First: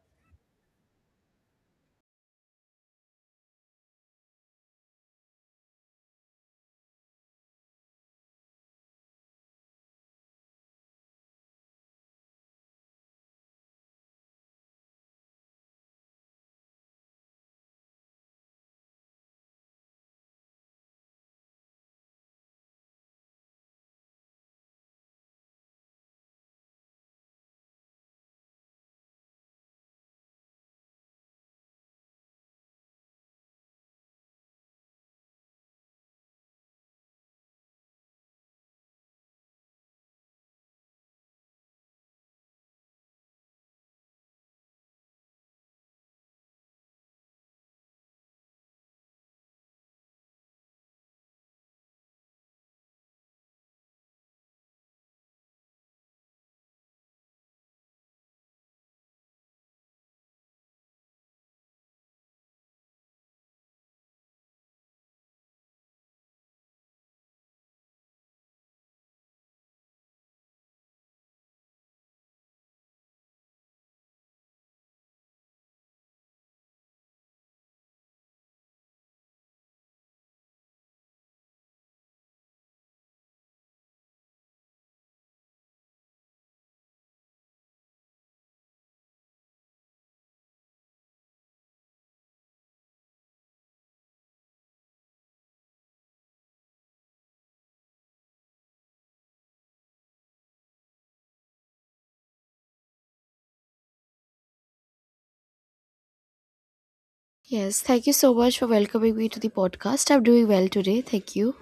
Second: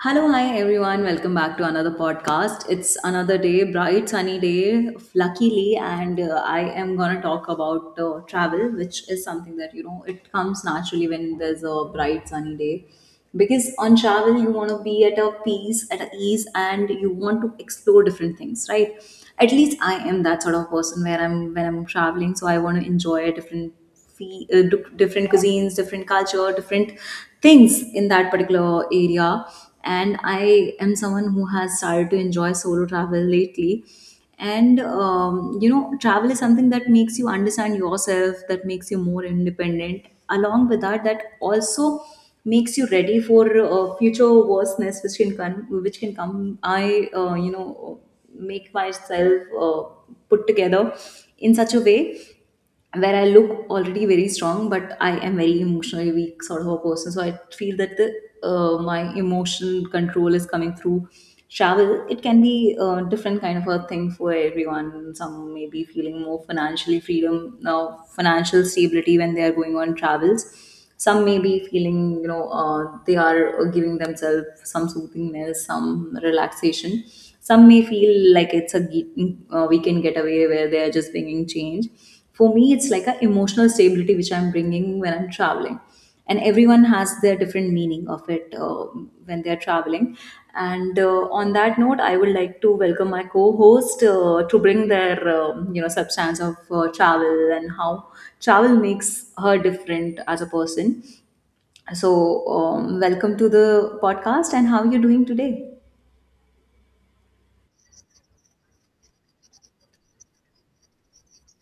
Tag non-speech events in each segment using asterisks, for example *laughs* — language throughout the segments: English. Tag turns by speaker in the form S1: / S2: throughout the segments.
S1: Hello, hi everyone. Welcome back to another podcast. It's another day, bright sunny day, luckily, and I am gonna talk about travel, which is something that you know it comes naturally when there's a bright sunny day. Because on travel, you want to be at a peace, at a ease, and you want to explore different things, right? At least I am that sort of person where I'm when I'm traveling, so I want to enjoy different cuisines, different culture, different things in that particular area, and I am someone who has started to enjoy solo travel lately. And You know, travel is something that makes you understand yourself, that makes you more independent, along with that also makes you ready for future worseness which can come. Which can come I you know Make myself put together in such a way where I look already very strong, but I am very emotionally weak sort of a person. So I feel that my emotional control is coming through travel. It can be a different kind of a thing for everyone. Some may be feeling more financially freedom, financial stability when they are going on travels. Some may be feeling, you know, they are giving themselves some soothingness, some relaxation. Some may feel like it's a weekend getaway where they are just bringing change. For me it's like an emotional stability which I'm bringing when I'm traveling, and everyone has their different meaning of it when they're traveling. And on that note, I would like to welcome my co-host to bring their you know, substance of travel and how travel makes her different as a person. So, welcome to the podcast, and how are you doing today?
S2: Yes, thank you so much for welcoming me to the podcast. I'm doing well today. Thank you.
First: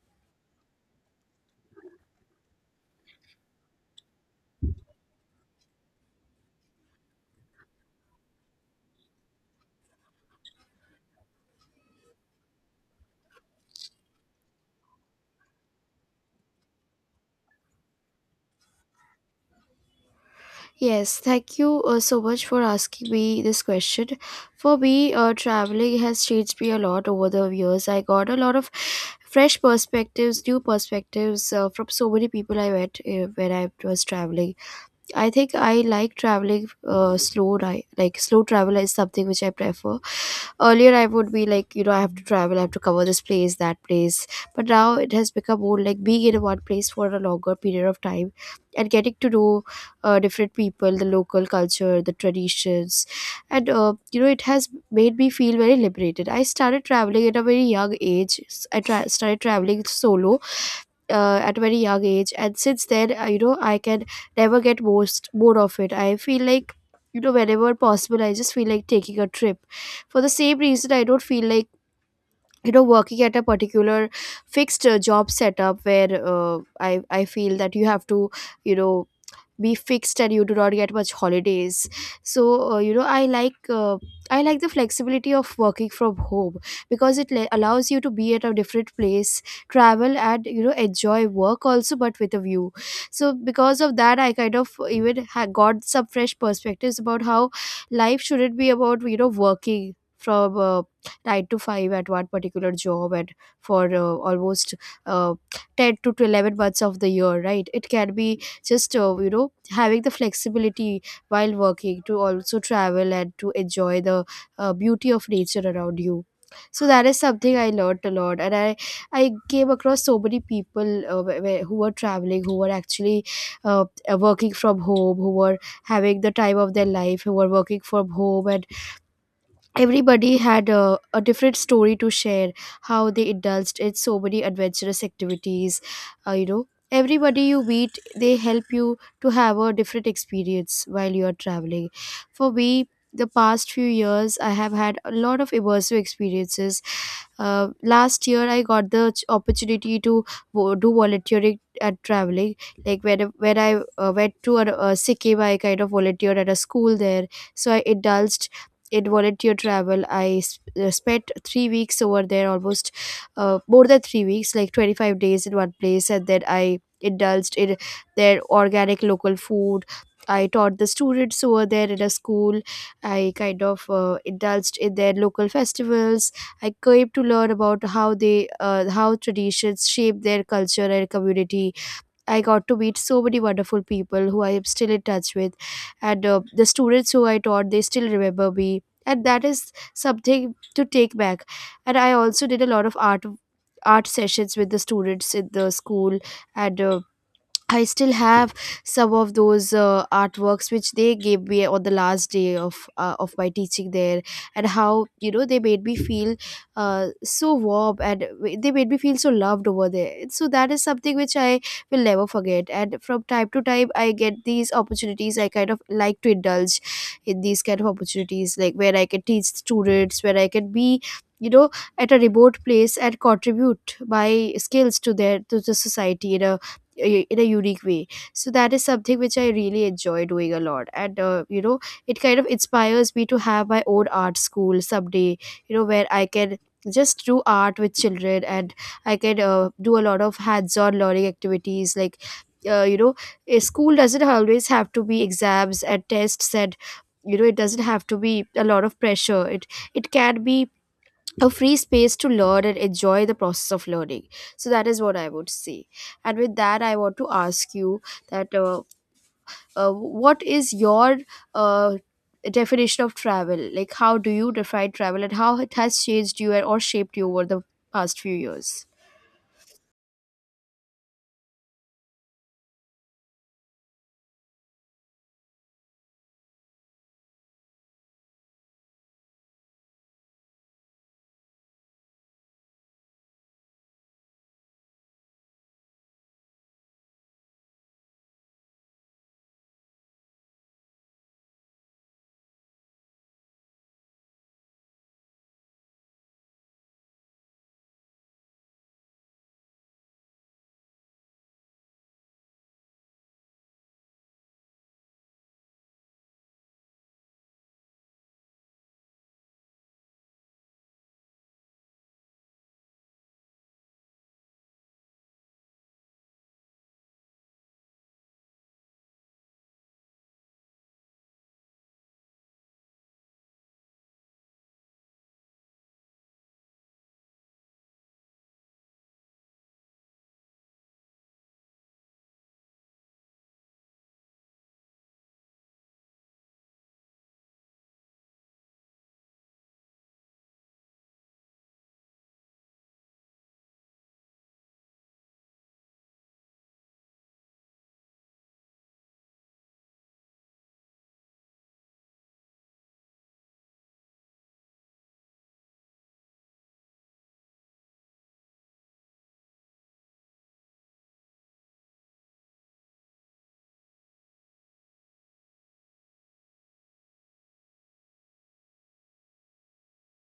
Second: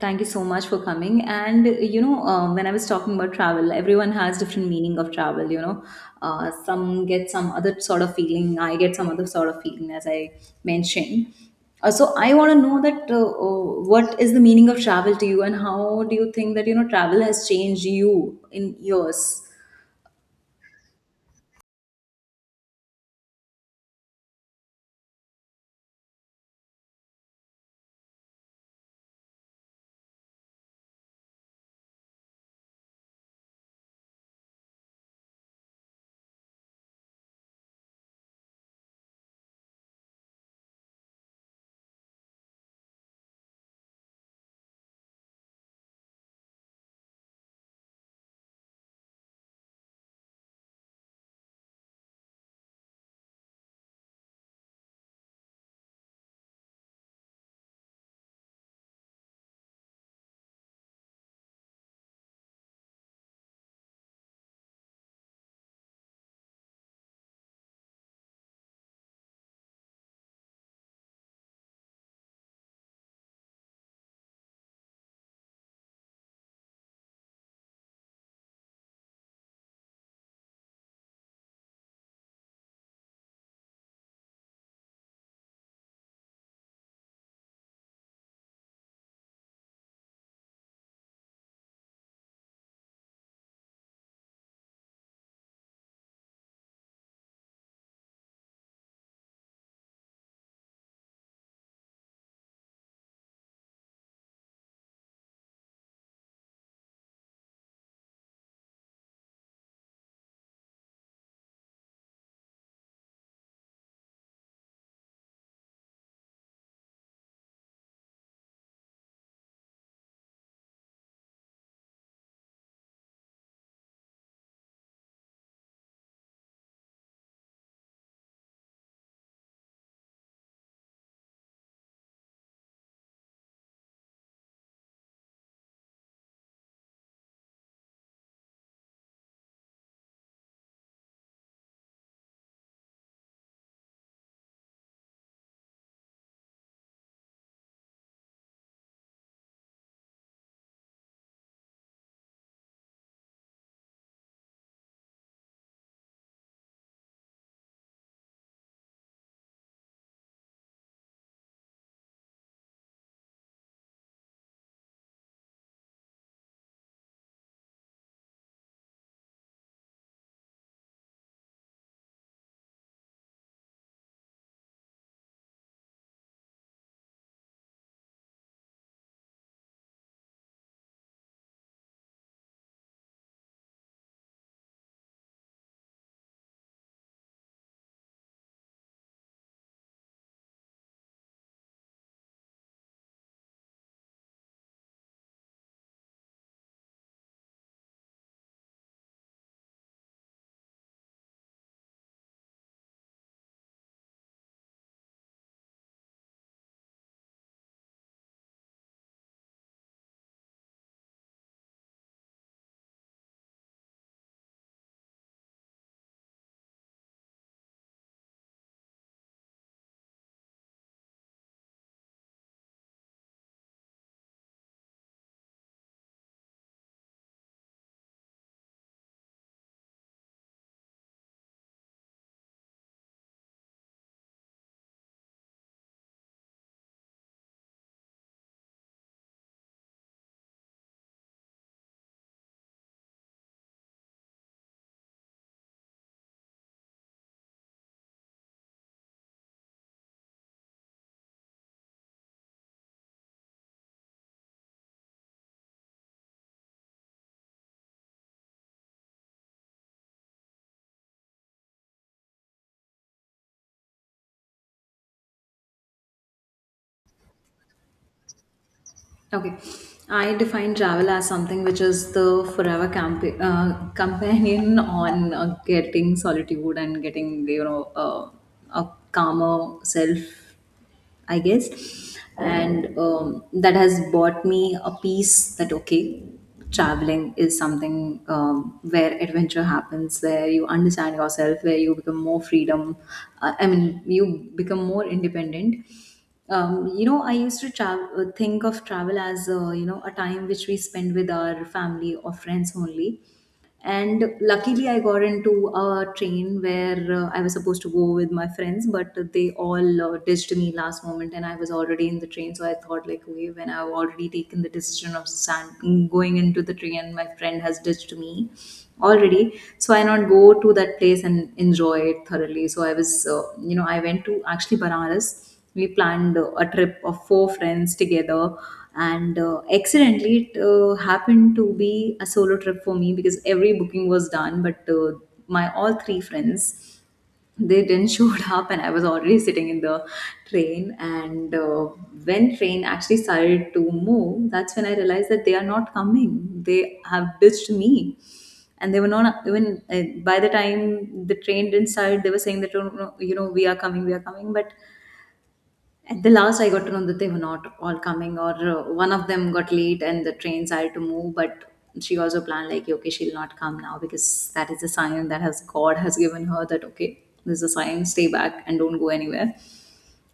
S1: Thank you so much for coming. And you know, when I was talking about travel, everyone has different meaning of travel. You know, some get some other sort of feeling. I get some other sort of feeling, as I mentioned. So I want to know that what is the meaning of travel to you, and how do you think that you know travel has changed you in years?
S2: Yes, thank you so much for asking me this question. For me, traveling has changed me a lot over the years. I got a lot of fresh perspectives, new perspectives from so many people I met when I was traveling. I think I like traveling slow ri Like slow travel is something which I prefer. Earlier, I would be like, you know, I have to travel, I have to cover this place, that place. But now it has become more like being in one place for a longer period of time and getting to know different people, the local culture, the traditions, and, you know, it has made me feel very liberated. I started traveling at a very young age. Started traveling solo at very young age, and since then, you know, I can never get most bored of it. I feel like, you know, whenever possible, I just feel like taking a trip. For the same reason, I don't feel like, you know, working at a particular fixed job setup where, i I feel that you have to, you know, be fixed and you do not get much holidays. So, you know, I like, I like the flexibility of working from home because it allows you to be at a different place, travel, and, you know, enjoy work also but with a view. So because of that, I kind of even got some fresh perspectives about how life shouldn't be about, you know, working from, 9 to 5 at one particular job and for, almost, uh, 10 to 11 months of the year, right? It can be just, you know, having the flexibility while working to also travel and to enjoy the beauty of nature around you. So that is something I learned a lot, and I came across so many people who were traveling, who were actually, uh, working from home, who were having the time of their life, who were working from home. And everybody had a different story to share, how they indulged in so many adventurous activities. You know, everybody you meet, they help you to have a different experience while you are traveling. For me, the past few years, I have had a lot of immersive experiences. Last year, I got the opportunity to do volunteering at traveling. Like, when I went to a Sikkim, I kind of volunteered at a school there. So I indulged in volunteer travel. I spent 3 weeks over there, almost, more than 3 weeks, like 25 days in one place. And then I indulged in their organic local food. I taught the students over there in a school. I kind of indulged in their local festivals. I came to learn about how they, how traditions shape their culture and community. I got to meet so many wonderful people who I am still in touch with, and the students who I taught, they still remember me, and that is something to take back. And I also did a lot of art sessions with the students in the school, and I still have some of those artworks which they gave me on the last day of, of my teaching there, and how, you know, they made me feel so warm, and they made me feel so loved over there. And So that is something which I will never forget. And from time to time, I get these opportunities. I kind of like to indulge in these kind of opportunities, like where I can teach students, where I can be, you know, at a remote place and contribute my skills to their, to the society in a in a unique way. So that is something which I really enjoy doing a lot, and, you know, it kind of inspires me to have my own art school someday, you know, where I can just do art with children, and I can, do a lot of hands-on learning activities like, you know, a school doesn't always have to be exams and tests, and, you know, it doesn't have to be a lot of pressure. It can be a free space to learn and enjoy the process of learning. So that is what I would say. And with that, I want to ask you that, what is your, uh, definition of travel? Like, how do you define travel, and how it has changed you and or shaped you over the past few years?
S1: Okay, I define travel as something which is the forever companion *laughs* on getting solitude and getting, you know, a calmer self, I guess. And That has bought me a peace that, okay, traveling is something where adventure happens, where you understand yourself, where you become more freedom. I mean, you become more independent. You know, I used to think of travel as you know, a time which we spend with our family or friends only. And luckily, I got into a train where I was supposed to go with my friends, but they all ditched me last moment, and I was already in the train. So I thought, like, okay, when I've already taken the decision of going into the train, and my friend has ditched me already, so I not go to that place and enjoy it thoroughly. So I was, you know, I went to actually Banaras. We planned a trip of four friends together, and accidentally it happened to be a solo trip for me, because every booking was done, but my all three friends, they didn't *laughs* showed up, and I was already sitting in the train. And when train actually started to move, that's when I realized that they are not coming. They have ditched me, and they were not even uh, by the time the train didn't start, they were saying that "Oh, no, you know, we are coming, we are coming." But at the last, I got to know that they were not all coming, or one of them got late and the trains had to move. But she also planned, like, okay, she'll not come now, because that is a sign that has God has given her that, okay, this is a sign, stay back and don't go anywhere.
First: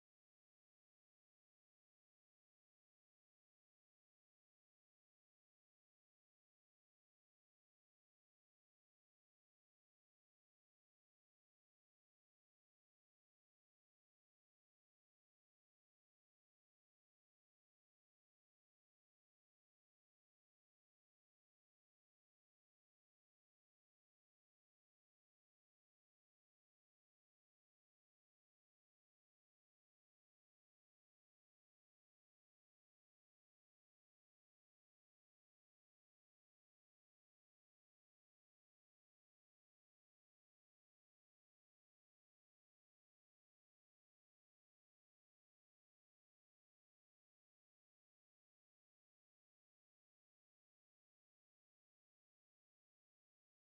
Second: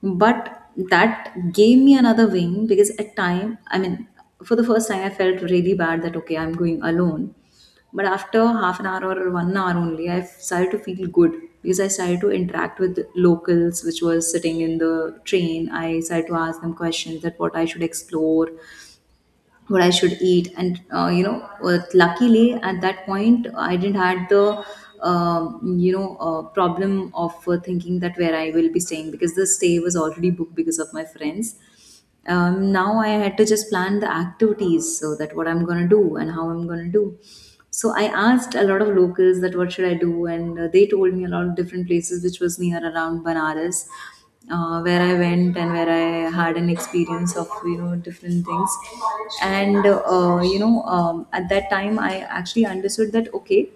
S1: But that gave me another wing, because at time, I mean, for the first time I felt really bad that okay, I'm going alone. But after half an hour or 1 hour only, I started to feel good, because I started to interact with locals which was sitting in the train. I started to ask them questions that what I should explore, what I should eat. And you know, luckily at that point I didn't had the you know, problem of thinking that where I will be staying, because the stay was already booked because of my friends. Now I had to just plan the activities, so that what I'm gonna do and how I'm gonna do. So I asked a lot of locals that what should I do, and they told me a lot of different places which was near around Banaras, where I went and where I had an experience of, you know, different things. And you know, at that time I actually understood that okay,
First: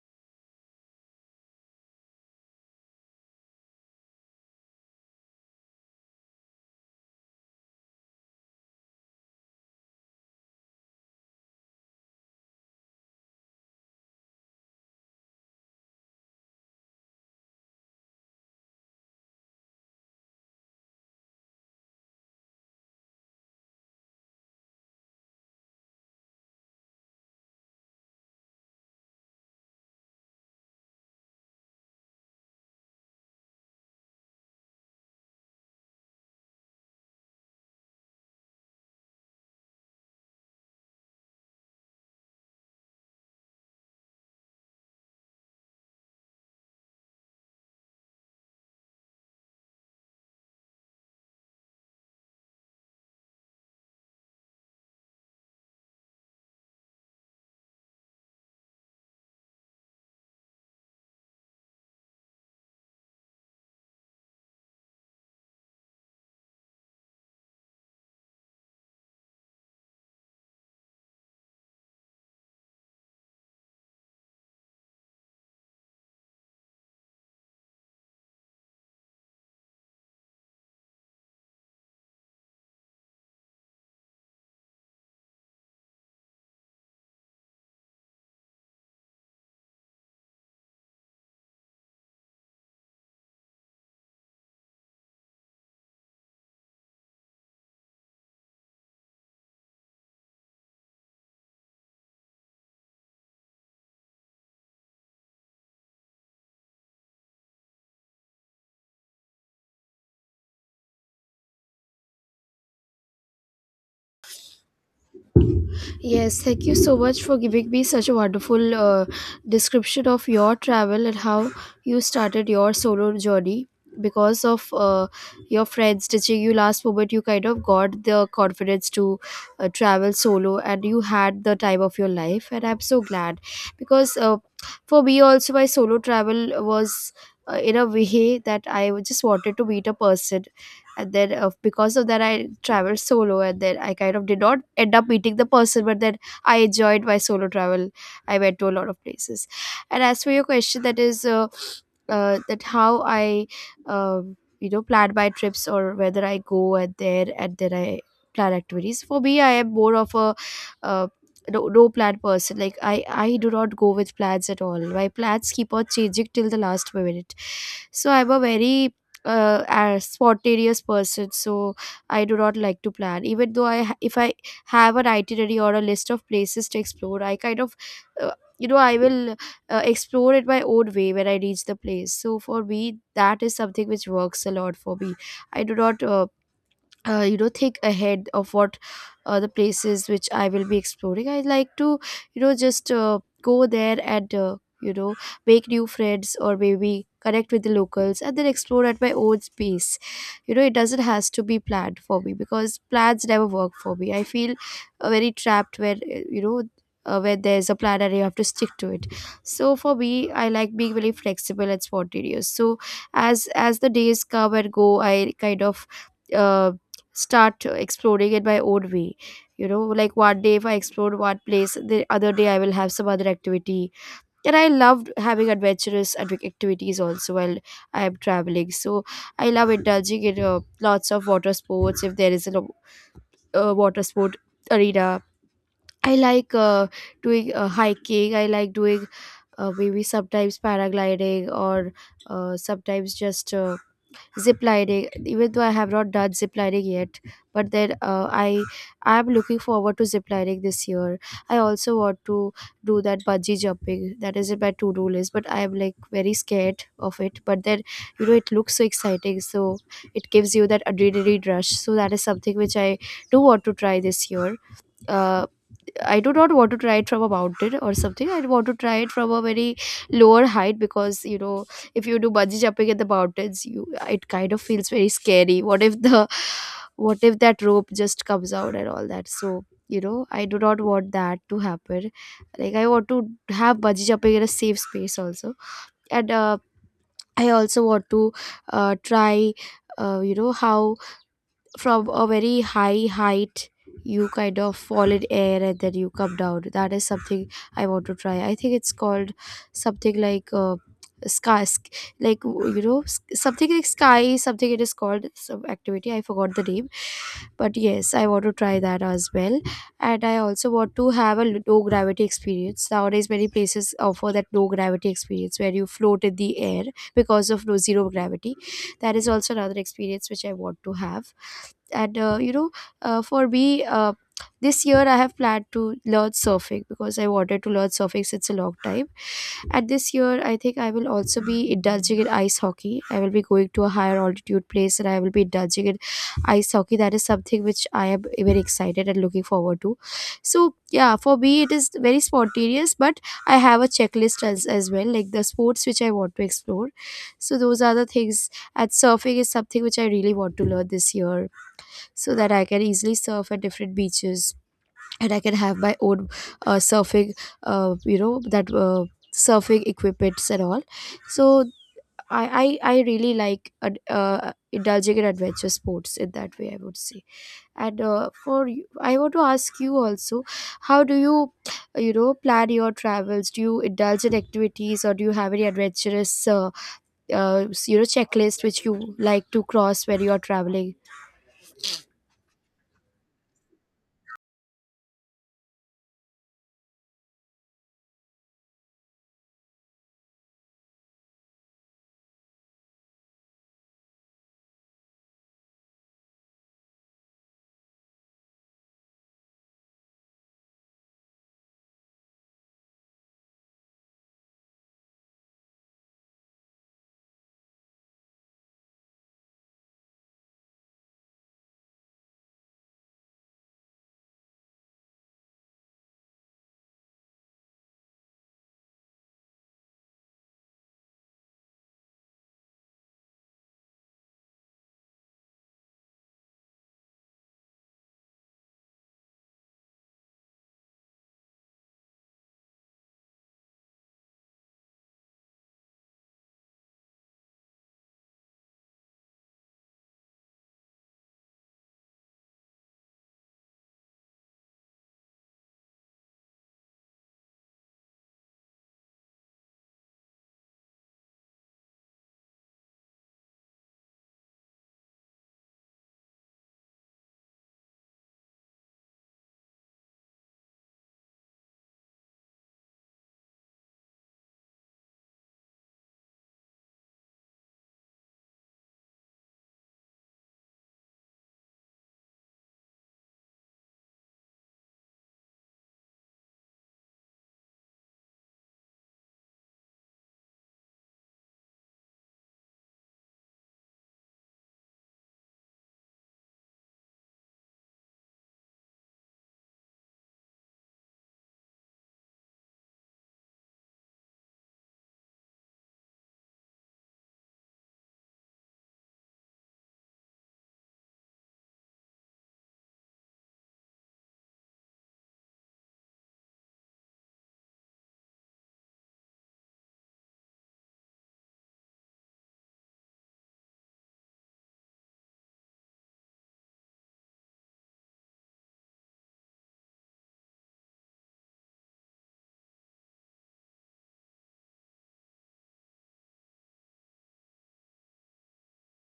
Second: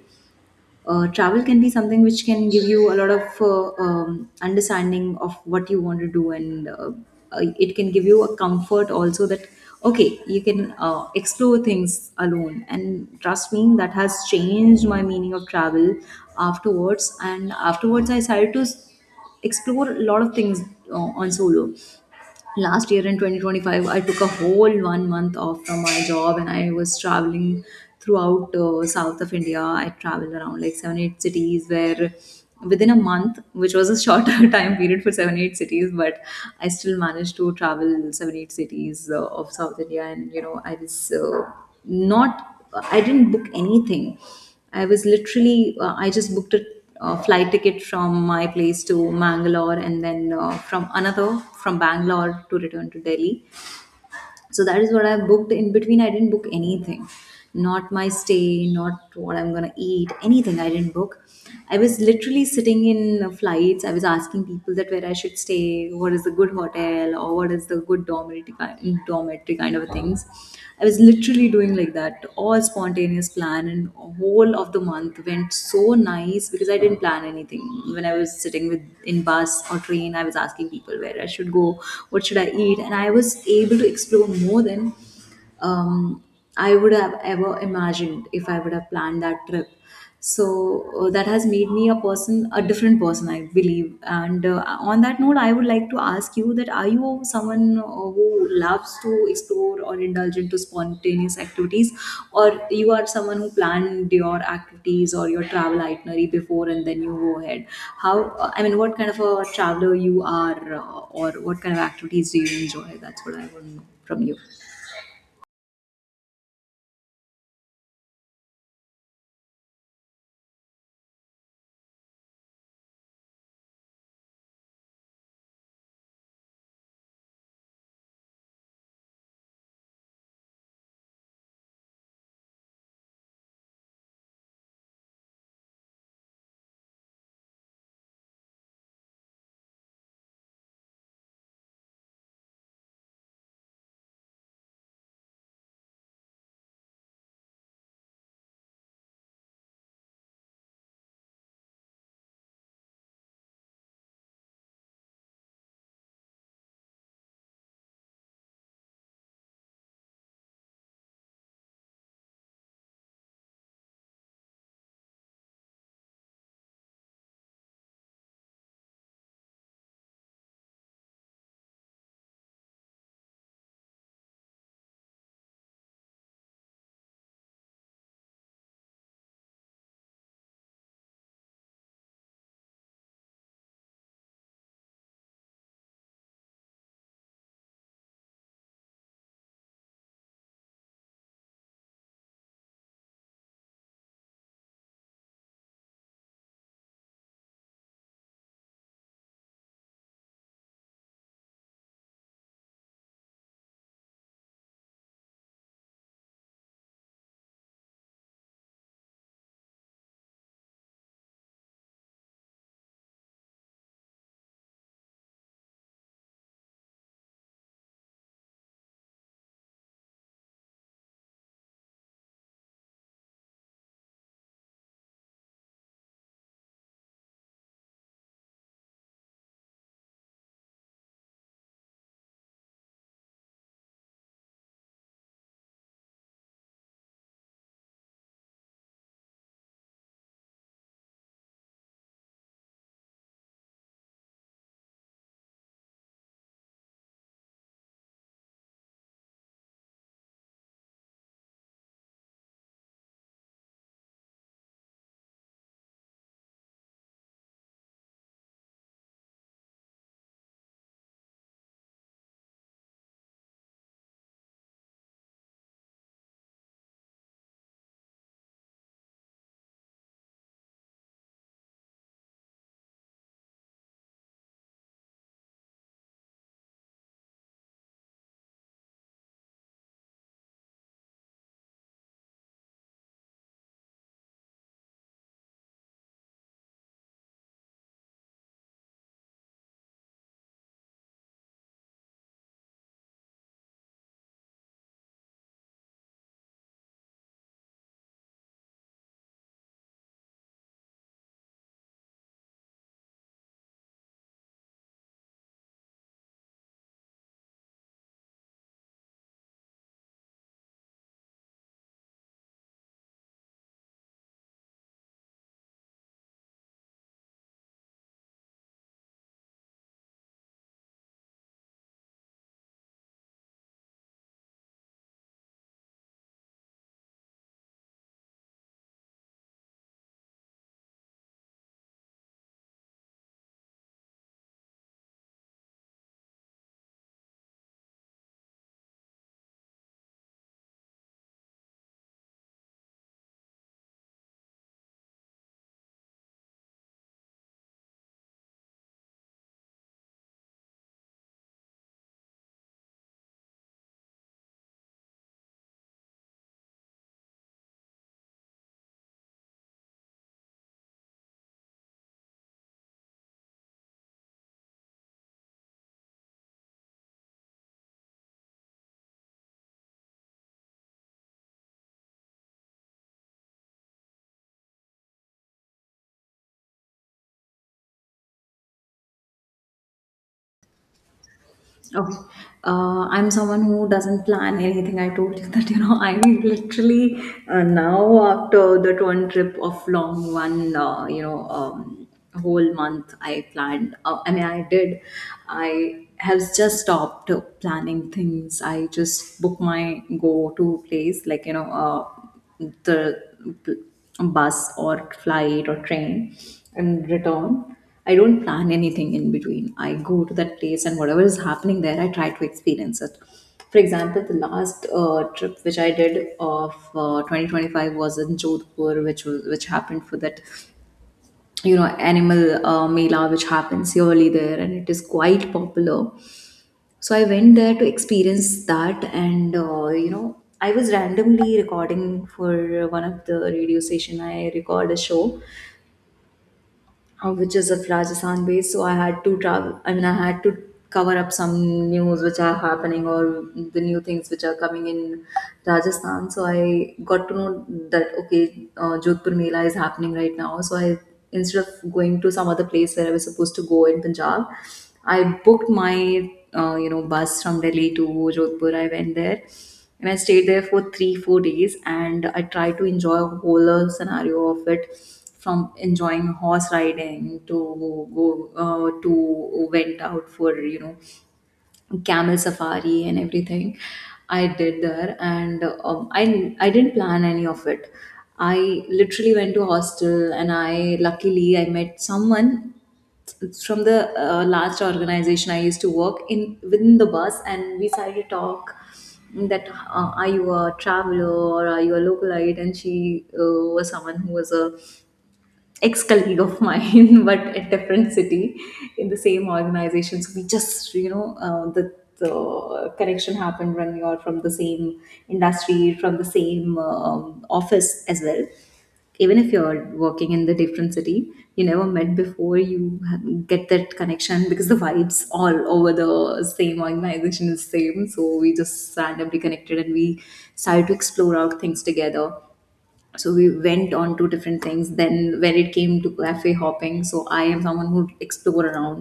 S1: travel can be something which can give you a lot of understanding of what you want to do, and it can give you a comfort also that okay, you can explore things alone. And trust me, that has changed my meaning of travel afterwards. And afterwards I started to explore a lot of things uh, on solo. Last year in 2025 I took a whole 1 month off from my job, and I was traveling throughout south of India. I traveled around like 7 8 cities where within a month, which was a shorter *laughs* time period for 7 8 cities, but I still managed to travel 7 8 cities of south India. And you know, I was not I didn't book anything. I was literally, I just booked a flight ticket from my place to Mangalore, and then from Bangalore to return to Delhi. So that is what I booked. In between, I didn't book anything. Not my stay, not what I'm going to eat, anything I didn't book. I was literally sitting in flights. I was asking people that where I should stay, what is the good hotel, or what is the good dormitory, dormitory kind of things. I was literally doing like that, all spontaneous plan, and whole of the month went so nice, because I didn't plan anything. When I was sitting with in bus or train, I was asking people where I should go, what should I eat, and I was able to explore more than um, I would have ever imagined if I would have planned that trip. So that has made me a different person, I believe. And on that note, I would like to ask you that are you someone who loves to explore or indulge into spontaneous activities, or you are someone who planned your activities or your travel itinerary before and then you go ahead. How I mean, what kind of a traveler you are, or what kind of activities do you enjoy? That's what I want to know from you.
S2: Yes, thank you so much for giving me such a wonderful description of your travel and how you started your solo journey. Because of, your friends teaching you last moment, you kind of got the confidence to travel solo, and you had the time of your life. And I'm so glad because, for me, also, my solo travel was in a way that I just wanted to meet a person, and then, because of that, I traveled solo, and then I kind of did not end up meeting the person, but then I enjoyed my solo travel. I went to a lot of places. And as for your question, that is, that how I, you know, plan my trips or whether I go and there and then I plan activities. For me, I am more of a, uh, no plan person. Like, I do not go with plans at all. My plans keep on changing till the last minute. So I'm a very, a spontaneous person. So I do not like to plan. Even though I if I have an itinerary or a list of places to explore, I kind of, uh, you know, I will, explore it my own way when I reach the place. So for me, that is something which works a lot for me. I do not, you know, think ahead of what, the places which I will be exploring. I like to, you know, just, go there, and, you know, make new friends or maybe connect with the locals and then explore at my own pace. You know, it doesn't has to be planned for me because plans never work for me. I feel very trapped when, you know, when there's a plan and you have to stick to it. So for me, I like being very flexible and spontaneous. So as the days come and go, I kind of, uh, start exploring in my own way. You know, like, one day if I explored one place, the other day I will have some other activity. And I loved having adventurous activities also while I am traveling. So I love indulging in lots of water sports. If there is a water sport arena, I like doing hiking. I like doing maybe sometimes paragliding, or sometimes just zip lining. Even though I have not done zip lining yet, but then, I am looking forward to zip lining this year. I also want to do that bungee jumping. That is in my to-do list, but I am like very scared of it. But then, you know, it looks so exciting. So it gives you that adrenaline rush. So that is something which I do want to try this year. uh, I do not want to try it from a mountain or something. I want to try it from a very lower height, because, you know, if you do bungee jumping in the mountains, you it kind of feels very scary. What if the what if that rope just comes out and all that? So, you know, I do not want that to happen. Like I want to have bungee jumping in a safe space also, and I also want to try how from a very high height you kind of fall in air and then you come down. That is something I want to try. I think it's called something like sky like you know something like sky something. It is called some activity, I forgot the name, but yes, I want to try that as well. And I also want to have a no gravity experience. Nowadays many places offer that no gravity experience where you float in the air because of no zero gravity. That is also another experience which I want to have. And for me, uh, this year I have planned to learn surfing, because I wanted to learn surfing since a long time. And this year I think I will also be indulging in ice hockey. I will be going to a higher altitude place, and I will be indulging in ice hockey. That is something which I am very excited and looking forward to. So yeah, for me it is very spontaneous, but I have a checklist as well, like the sports which I want to explore. So those are the things. And surfing is something which I really want to learn this year, so that I can easily surf at different beaches, and I can have my own surfing, you know, that surfing equipments and all. So I really like indulging in adventure sports in that way, I would say. And for you, I want to ask you also, how do you, you know, plan your travels? Do you indulge in activities, or do you have any adventurous checklist which you like to cross when you are traveling?
S1: Oh, I'm someone who doesn't plan anything. I told you *laughs* that, you know, I literally now after the one trip of long one, you know, whole month I planned. I mean, I did. I have just stopped planning things. I just book my go-to place, like, you know. The bus or flight or train and return. I don't plan anything in between. I go to that place and whatever is happening there, I try to experience it. For example, the last trip which I did of 2025 was in Jodhpur, which happened for that, you know, animal mela which happens yearly there, and it is quite popular. So I went there to experience that. And you know, I was randomly recording for one of the radio station. I record a show which is of Rajasthan based. So I had to travel. I mean, I had to cover up some news which are happening or the new things which are coming in Rajasthan. So I got to know that okay, Jodhpur Mela is happening right now. So I, instead of going to some other place where I was supposed to go in Punjab, I booked my you know, bus from Delhi to Jodhpur. I went there and I stayed there for 3, 4 days, and I tried to enjoy a whole scenario of it, from enjoying horse riding to go to went out for, you know, camel safari and everything. I did there, and I didn't plan any of it. I literally went to hostel, and I luckily I met someone, it's from the last organization I used to work in within the bus, and we started to talk that are you a traveler or are you a localite? And she was someone who was a ex-colleague of mine *laughs* but a different city in the same organization, so we just the connection happened when you're from the same industry, from the same office as well, even if you're working in the different city, you never met before. Get that connection because the vibes all over the same organization is same, so we just randomly connected and we started to explore out things together. So we went on to different things. Then when it came to cafe hopping, so I am someone who explore around.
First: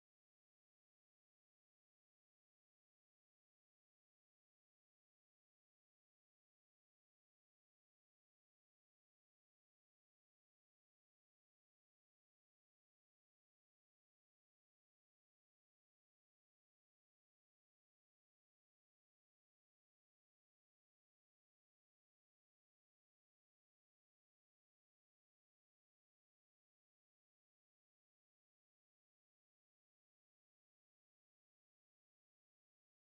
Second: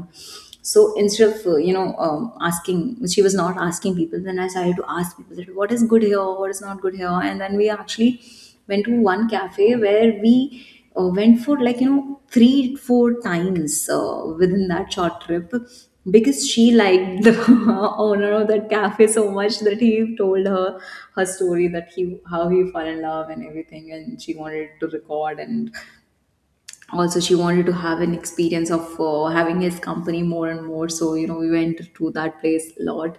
S1: So instead of asking, she was not asking people, then I started to ask people that what is good here, what is not good here. And then we actually went to one cafe where we went for like 3-4 times within that short trip, because she liked the *laughs* owner of that cafe so much that he told her her story, that he, how he fell in love and everything, and she wanted to record, and also she wanted to have an experience of having his company more and more, so we went to that place a lot.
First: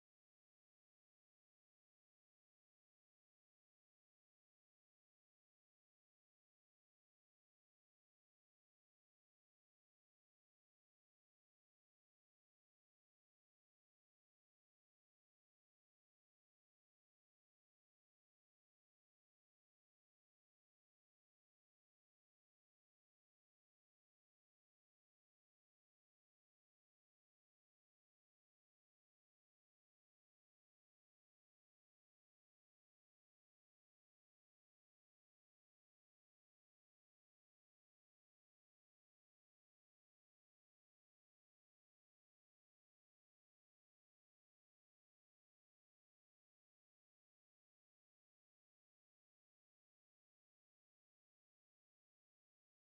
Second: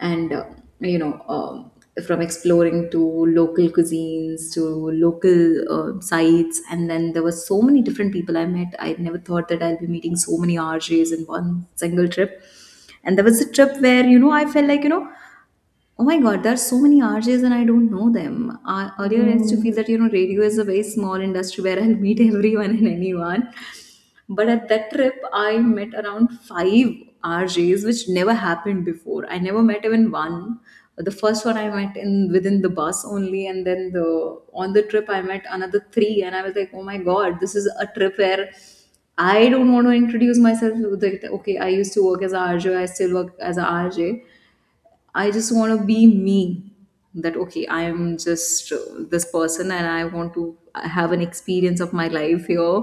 S1: And you know um, from exploring to local cuisines to local sites. And then there were so many different people I met. I never thought that I'll be meeting so many rjs in one single trip. And there was a trip where I felt like, oh my God, there are so many RJs and I don't know them. Earlier, I used to feel that radio is a very small industry where I'll meet *laughs* everyone and anyone. But at that trip, I met around five RJs, which never happened before. I never met even one. The first one I met in within the bus only, and then the on the trip I met another three, and I was like, oh my God, this is a trip where I don't want to introduce myself. Like, okay, I used to work as a RJ, I still work as a RJ. I just want to be me. That okay, I am just this person, and I want to have an experience of my life here,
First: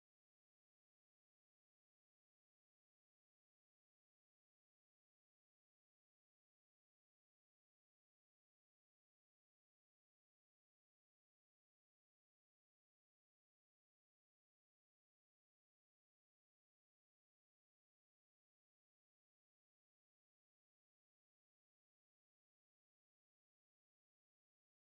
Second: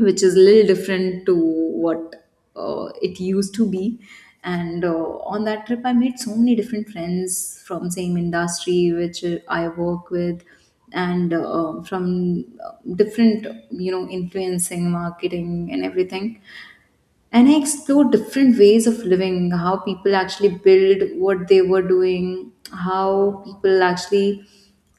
S1: which is a little different to what it used to be. And on that trip, I made so many different friends from same industry which I work with, and from different influencing, marketing, and everything, and I explored different ways of living, how people actually build what they were doing, how people actually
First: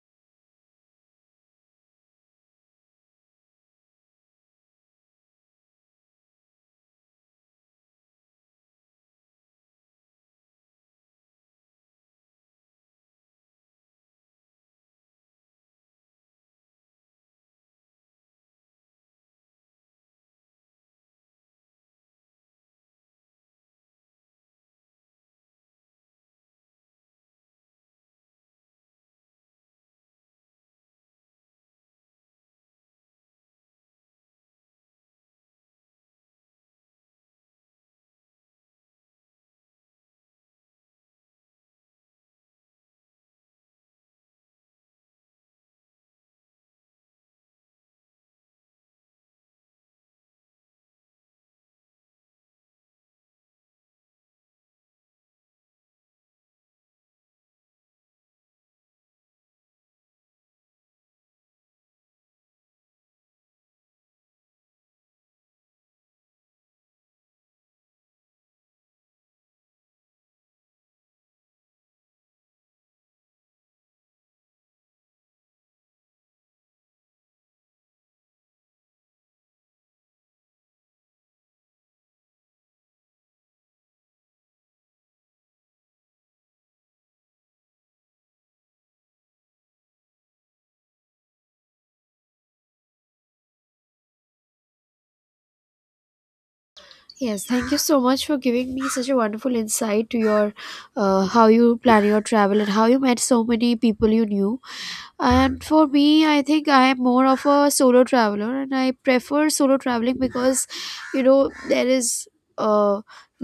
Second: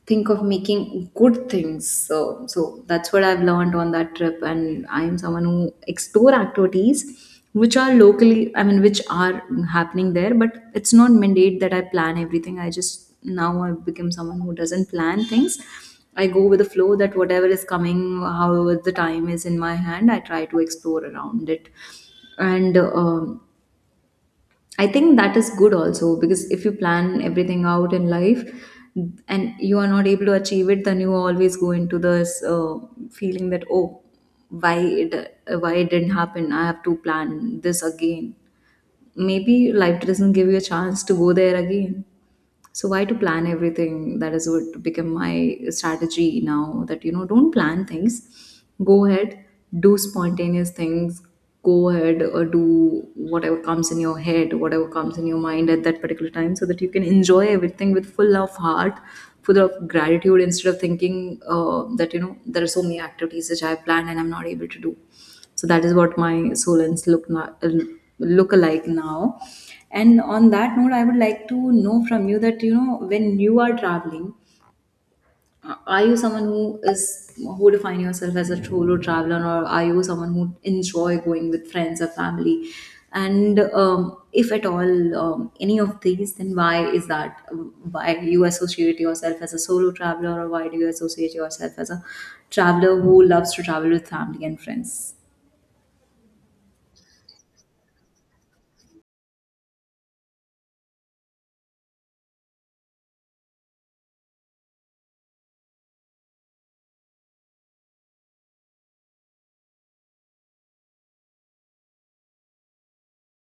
S1: think of making good things. So, that's what I've learned on that trip, and I am someone who explore activities which are locally, I mean, which are happening there, but it's not mandate that I plan everything. I just Now I've become someone who doesn't plan things. I go with the flow that whatever is coming, however the time is in my hand, I try to explore around it, and I think that is good also, because if you plan everything out in life and you are not able to achieve it, then you always go into this feeling that, oh, why it why it didn't happen, I have to plan this again. Maybe life doesn't give you a chance to go there again, so why to plan everything? That is what become my strategy now, that don't plan things, go ahead, do spontaneous things, go ahead or do whatever comes in your head, whatever comes in your mind at that particular time, so that you can enjoy everything with full of heart, full of gratitude, instead of thinking that there are so many activities which I have planned and I'm not able to do. So that is what my solens look alike now. And on that note, I would like to know from you that when you are traveling, are you someone is who define yourself as a solo traveler, or are you someone who enjoy going with friends or family, and if at all any of these, then why is that, why you associate yourself as a solo traveler, or why do you associate yourself as a traveler who loves to travel with family and friends?
S2: Yes, thank you so much for giving me such a wonderful insight to your how you plan your travel and how you met so many people you knew. And for me, I think I am more of a solo traveler, and I prefer solo traveling because, you know, there is uh,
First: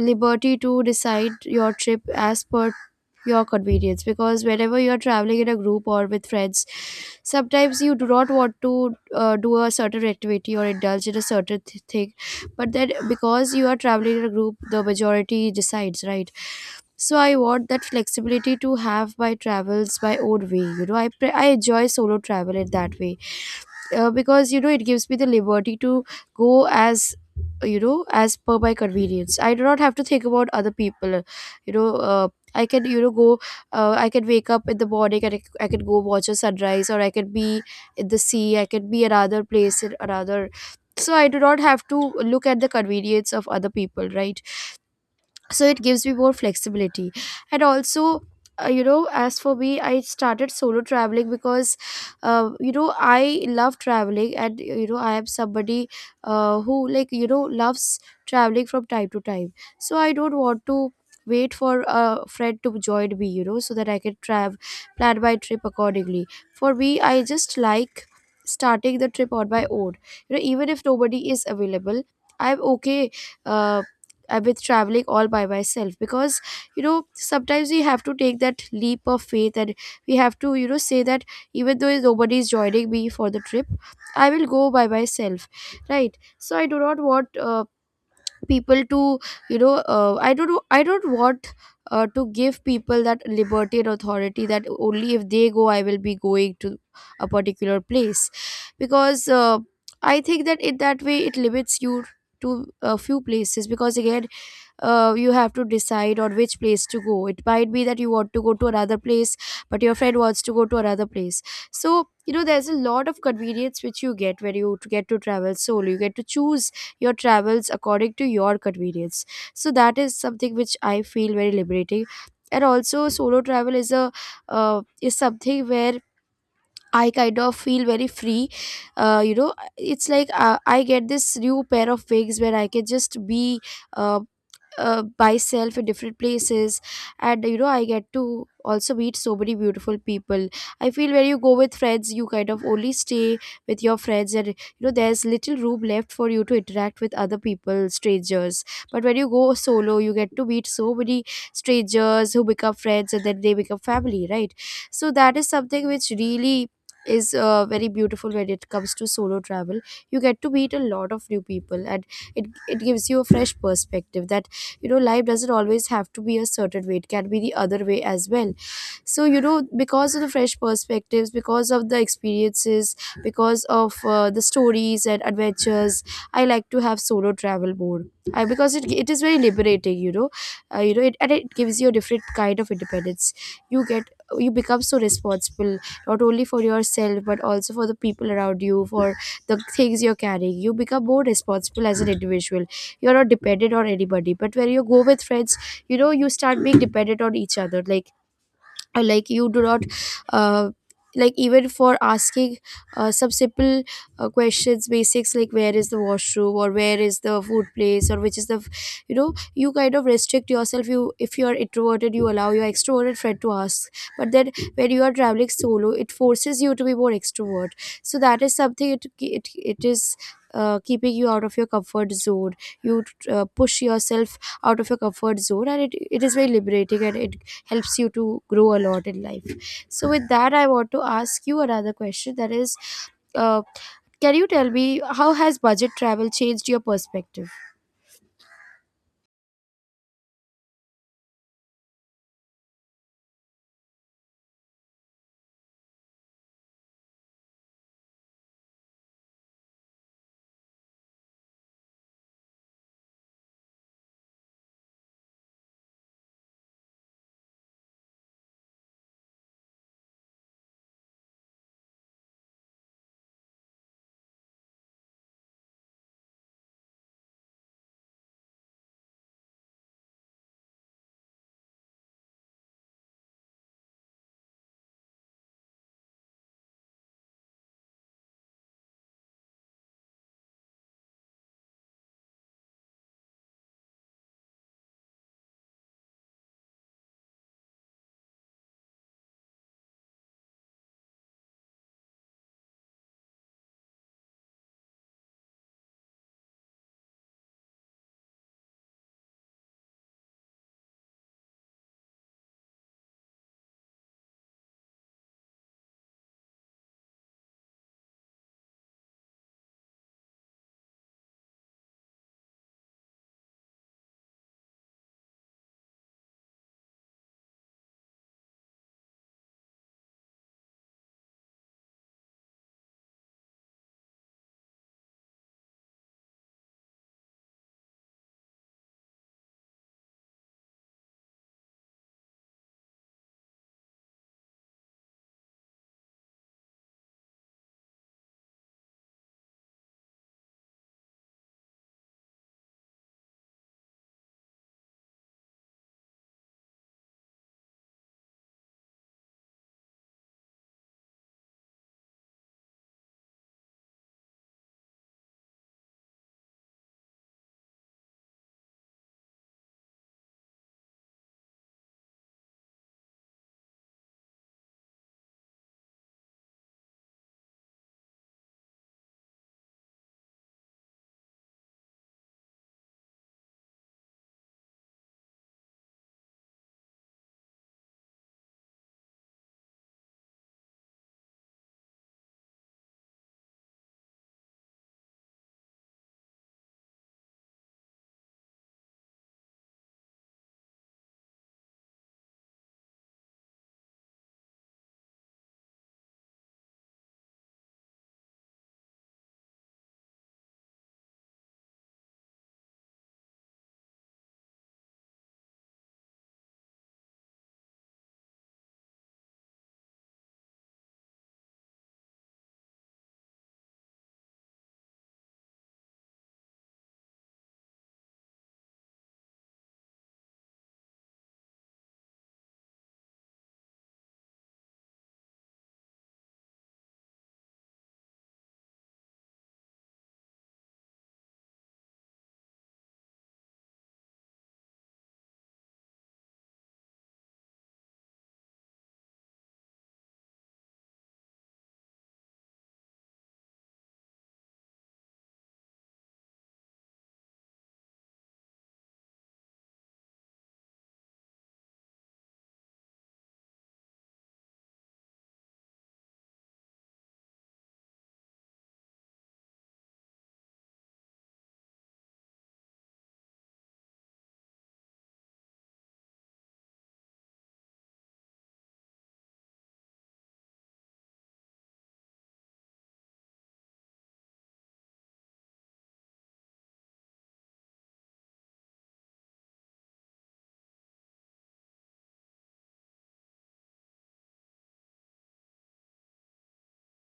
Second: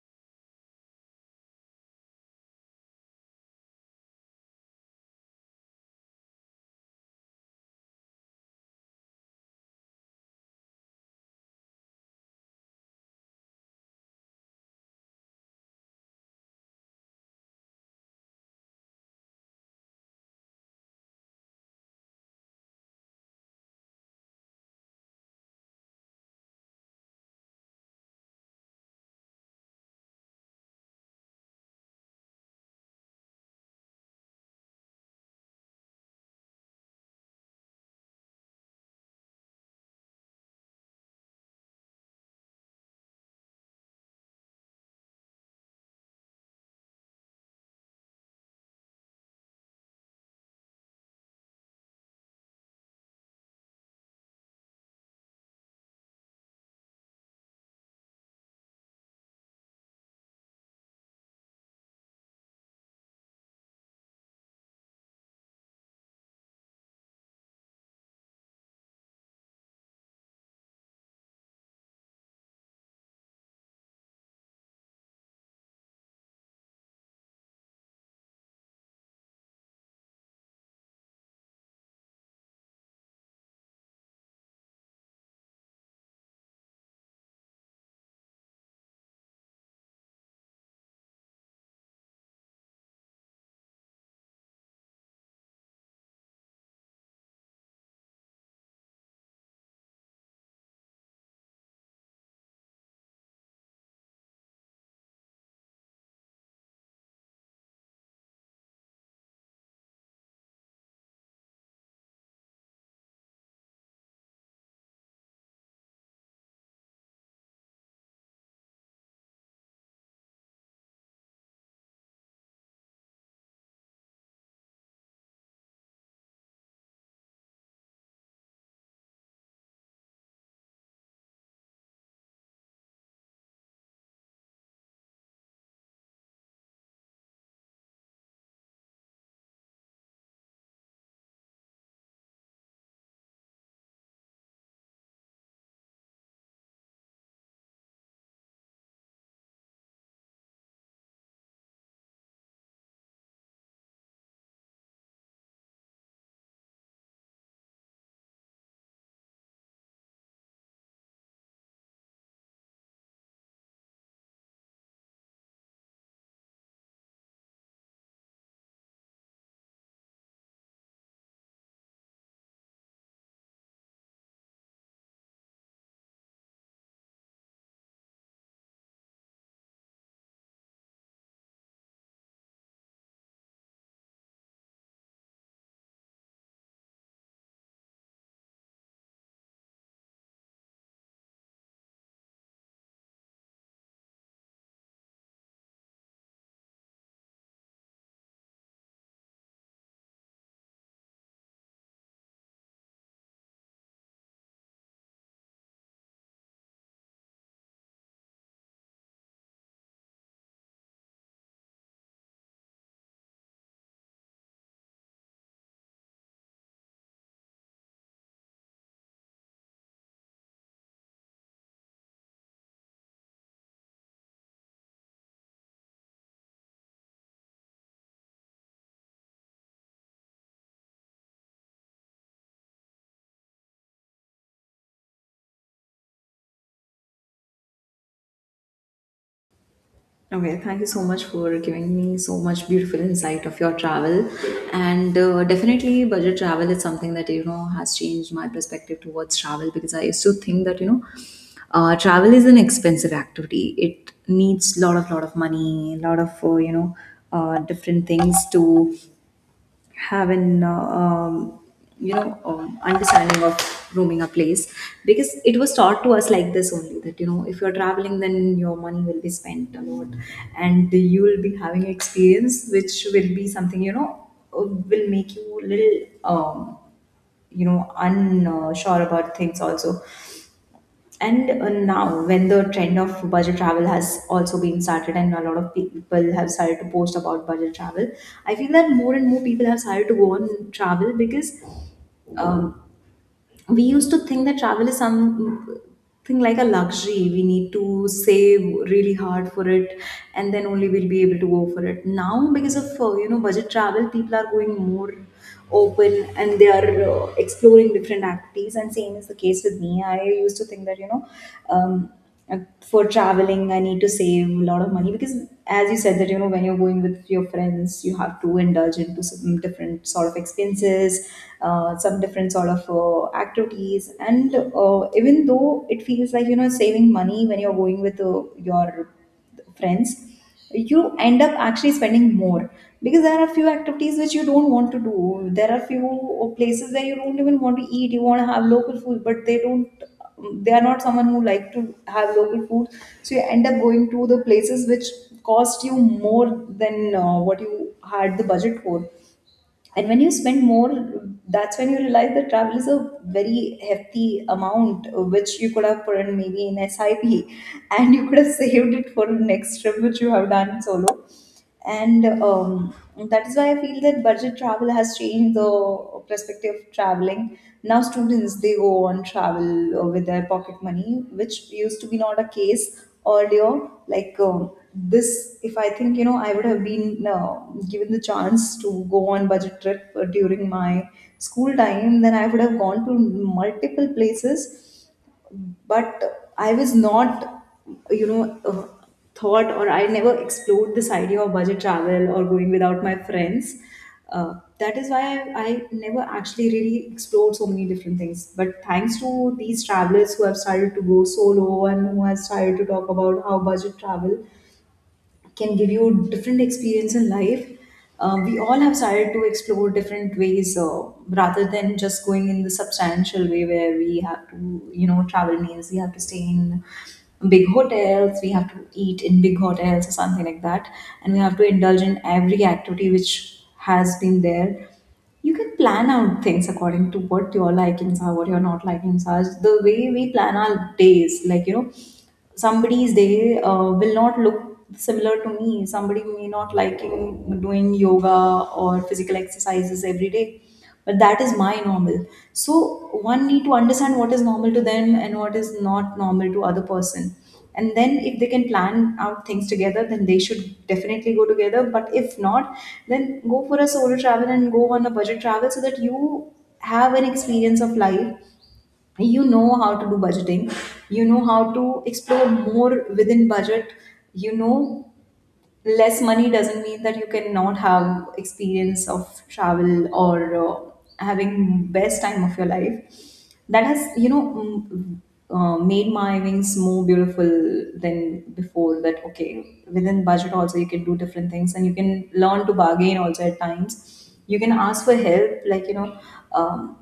S2: liberty to decide your trip as per your convenience. Because whenever you are traveling in a group or with friends, sometimes you do not want to do a certain activity or indulge in a certain thing, but that, because you are traveling in a group, the majority decides, right? So I want that flexibility to have my travels my own way. You know, I enjoy solo travel in that way. Uh, because you know, it gives me the liberty to go as, you know, as per my convenience. I do not have to think about other people. you know uh, I can, you know, go. I can wake up in the morning and I can go watch a sunrise, or I can be in the sea, I can be another place in another. So I do not have to look at the convenience of other people, right? So it gives me more flexibility. And also, as for me, I started solo traveling because you know, I love traveling, and you know, I am somebody who, like, you know, loves traveling from time to time. So I don't want to wait for a friend to join me, you know, so that I can travel, plan my trip accordingly. For me, I just like starting the trip on my own, you know, even if nobody is available, I'm okay uh, with traveling all by myself. Because you know, sometimes we have to take that leap of faith, and we have to, you know, say that even though nobody is joining me for the trip, I will go by myself, right? So I do not want people to, you know, I don't want to give people that liberty and authority that only if they go I will be going to a particular place. Because I think that in that way it limits you to a few places, because again, you have to decide on which place to go. It might be that you want to go to another place, but your friend wants to go to another place. So, you know, there's a lot of convenience which you get when you get to travel solo. You get to choose your travels according to your convenience. So, that is something which I feel very liberating. And also, solo travel is a is something where I kind of feel very free. You know, it's like I get this new pair of wings where I can just be uh, myself in different places. And you know, I get to also meet so many beautiful people. I feel when you go with friends, you kind of only stay with your friends, and you know, there's little room left for you to interact with other people, strangers. But when you go solo, you get to meet so many strangers who become friends, and then they become family, right? So that is something which really is very beautiful when it comes to solo travel. You get to meet a lot of new people, and it gives you a fresh perspective that, you know, life doesn't always have to be a certain way, it can be the other way as well. So you know, because of the fresh perspectives, because of the experiences, because of the stories and adventures, I like to have solo travel more. Because it is very liberating, you know. And it gives you a different kind of independence. You get, you become so responsible, not only for yourself but also for the people around you, for the things you're carrying. You become more responsible as an individual. You're not dependent on anybody. But when you go with friends, you know, you start being dependent on each other. Like like you do not uh, like even for asking some simple questions, basics like where is the washroom, or where is the food place, or which is the you know, you kind of restrict yourself. You, if you are introverted, you allow your extroverted friend to ask. But then when you are traveling solo, it forces you to be more extrovert. So that is something, it is keeping you out of your comfort zone. You push yourself out of your comfort zone, and it is very liberating, and it helps you to grow a lot in life. So with that, I want to ask you another question, that is, uh, can you tell me, how has budget travel changed your perspective?
S1: Okay, thank you so much for giving me so much beautiful insight of your travel. And definitely, budget travel is something that, has changed my perspective towards travel, because I used to think that, travel is an expensive activity. It needs lot of money, lot of, different things to have an understanding of roaming a place, because it was taught to us like this only, that if you're traveling then your money will be spent a lot, and you will be having experience which will be something, will make you a little um, unsure about things also. And now, when the trend of budget travel has also been started, and a lot of people have started to post about budget travel, I feel that more and more people have started to go on travel, because um, we used to think that travel is something like a luxury. We need to save really hard for it, and then only we'll be able to go for it. Now, because of budget travel, people are going more open and they are exploring different activities. And same is the case with me. I used to think that. Um, and for traveling, I need to save a lot of money, because, as you said, that when you're going with your friends, you have to indulge into some different sort of experiences, some different sort of activities, and even though it feels like saving money when you're going with your friends, you end up actually spending more, because there are few activities which you don't want to do, there are few places where you don't even want to eat, you want to have local food but they don't, they are not someone who like to have local food, so you end up going to the places which cost you more than what you had the budget for. And when you spend more, that's when you realize that travel is a very hefty amount which you could have put in maybe in sip *laughs* and you could have *laughs* saved it for the next trip which you have done solo. And that is why I feel that budget travel has changed the perspective of traveling. Now students, they go on travel with their pocket money, which used to be not a case earlier. Like, this, if I think, I would have been given the chance to go on budget trip during my school time, then I would have gone to multiple places. But I was not, you know uh, thought, or I never explored this idea of budget travel or going without my friends, uh, that is why I never actually really explored so many different things. But thanks to these travelers who have started to go solo and who has started to talk about how budget travel can give you different experience in life, we all have started to explore different ways, rather than just going in the substantial way where we have to, travel means we have to stay in big hotels, we have to eat in big hotels or something like that, and we have to indulge in every activity which has been there. You can plan out things according to what your likings are, what your not likings are. The way we plan our days, like, somebody's day will not look similar to me. Somebody may not liking doing yoga or physical exercises every day, but that is my normal. So one need to understand what is normal to them and what is not normal to other person, and then if they can plan out things together, then they should definitely go together. But if not, then go for a solo travel and go on a budget travel, so that you have an experience of life, you know how to do budgeting, you know how to explore more within budget, you know less money doesn't mean that you cannot have experience of travel or having best time of your life. That has, made my wings more beautiful than before, that okay, within budget also you can do different things and you can learn to bargain also, at times you can ask for help, like, um,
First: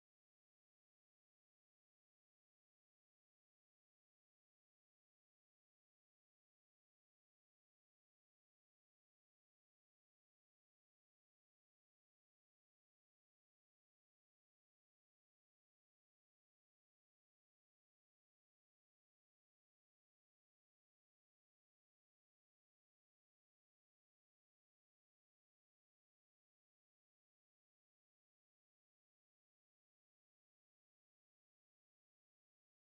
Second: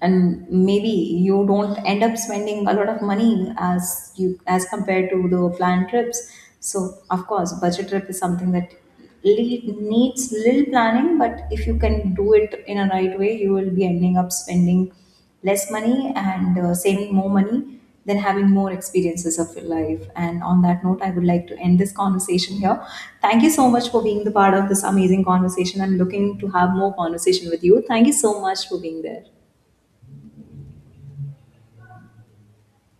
S1: and maybe you don't end up spending a lot of money as compared to the planned trips. So, of course, budget trip is something that needs little planning, but if you can do it in a right way, you will be ending up spending less money and saving more money, than having more experiences of your life. And on that note, I would like to end this conversation here. Thank you so much for being the part of this amazing conversation. I'm looking to have more conversation with you. Thank you so much for being there.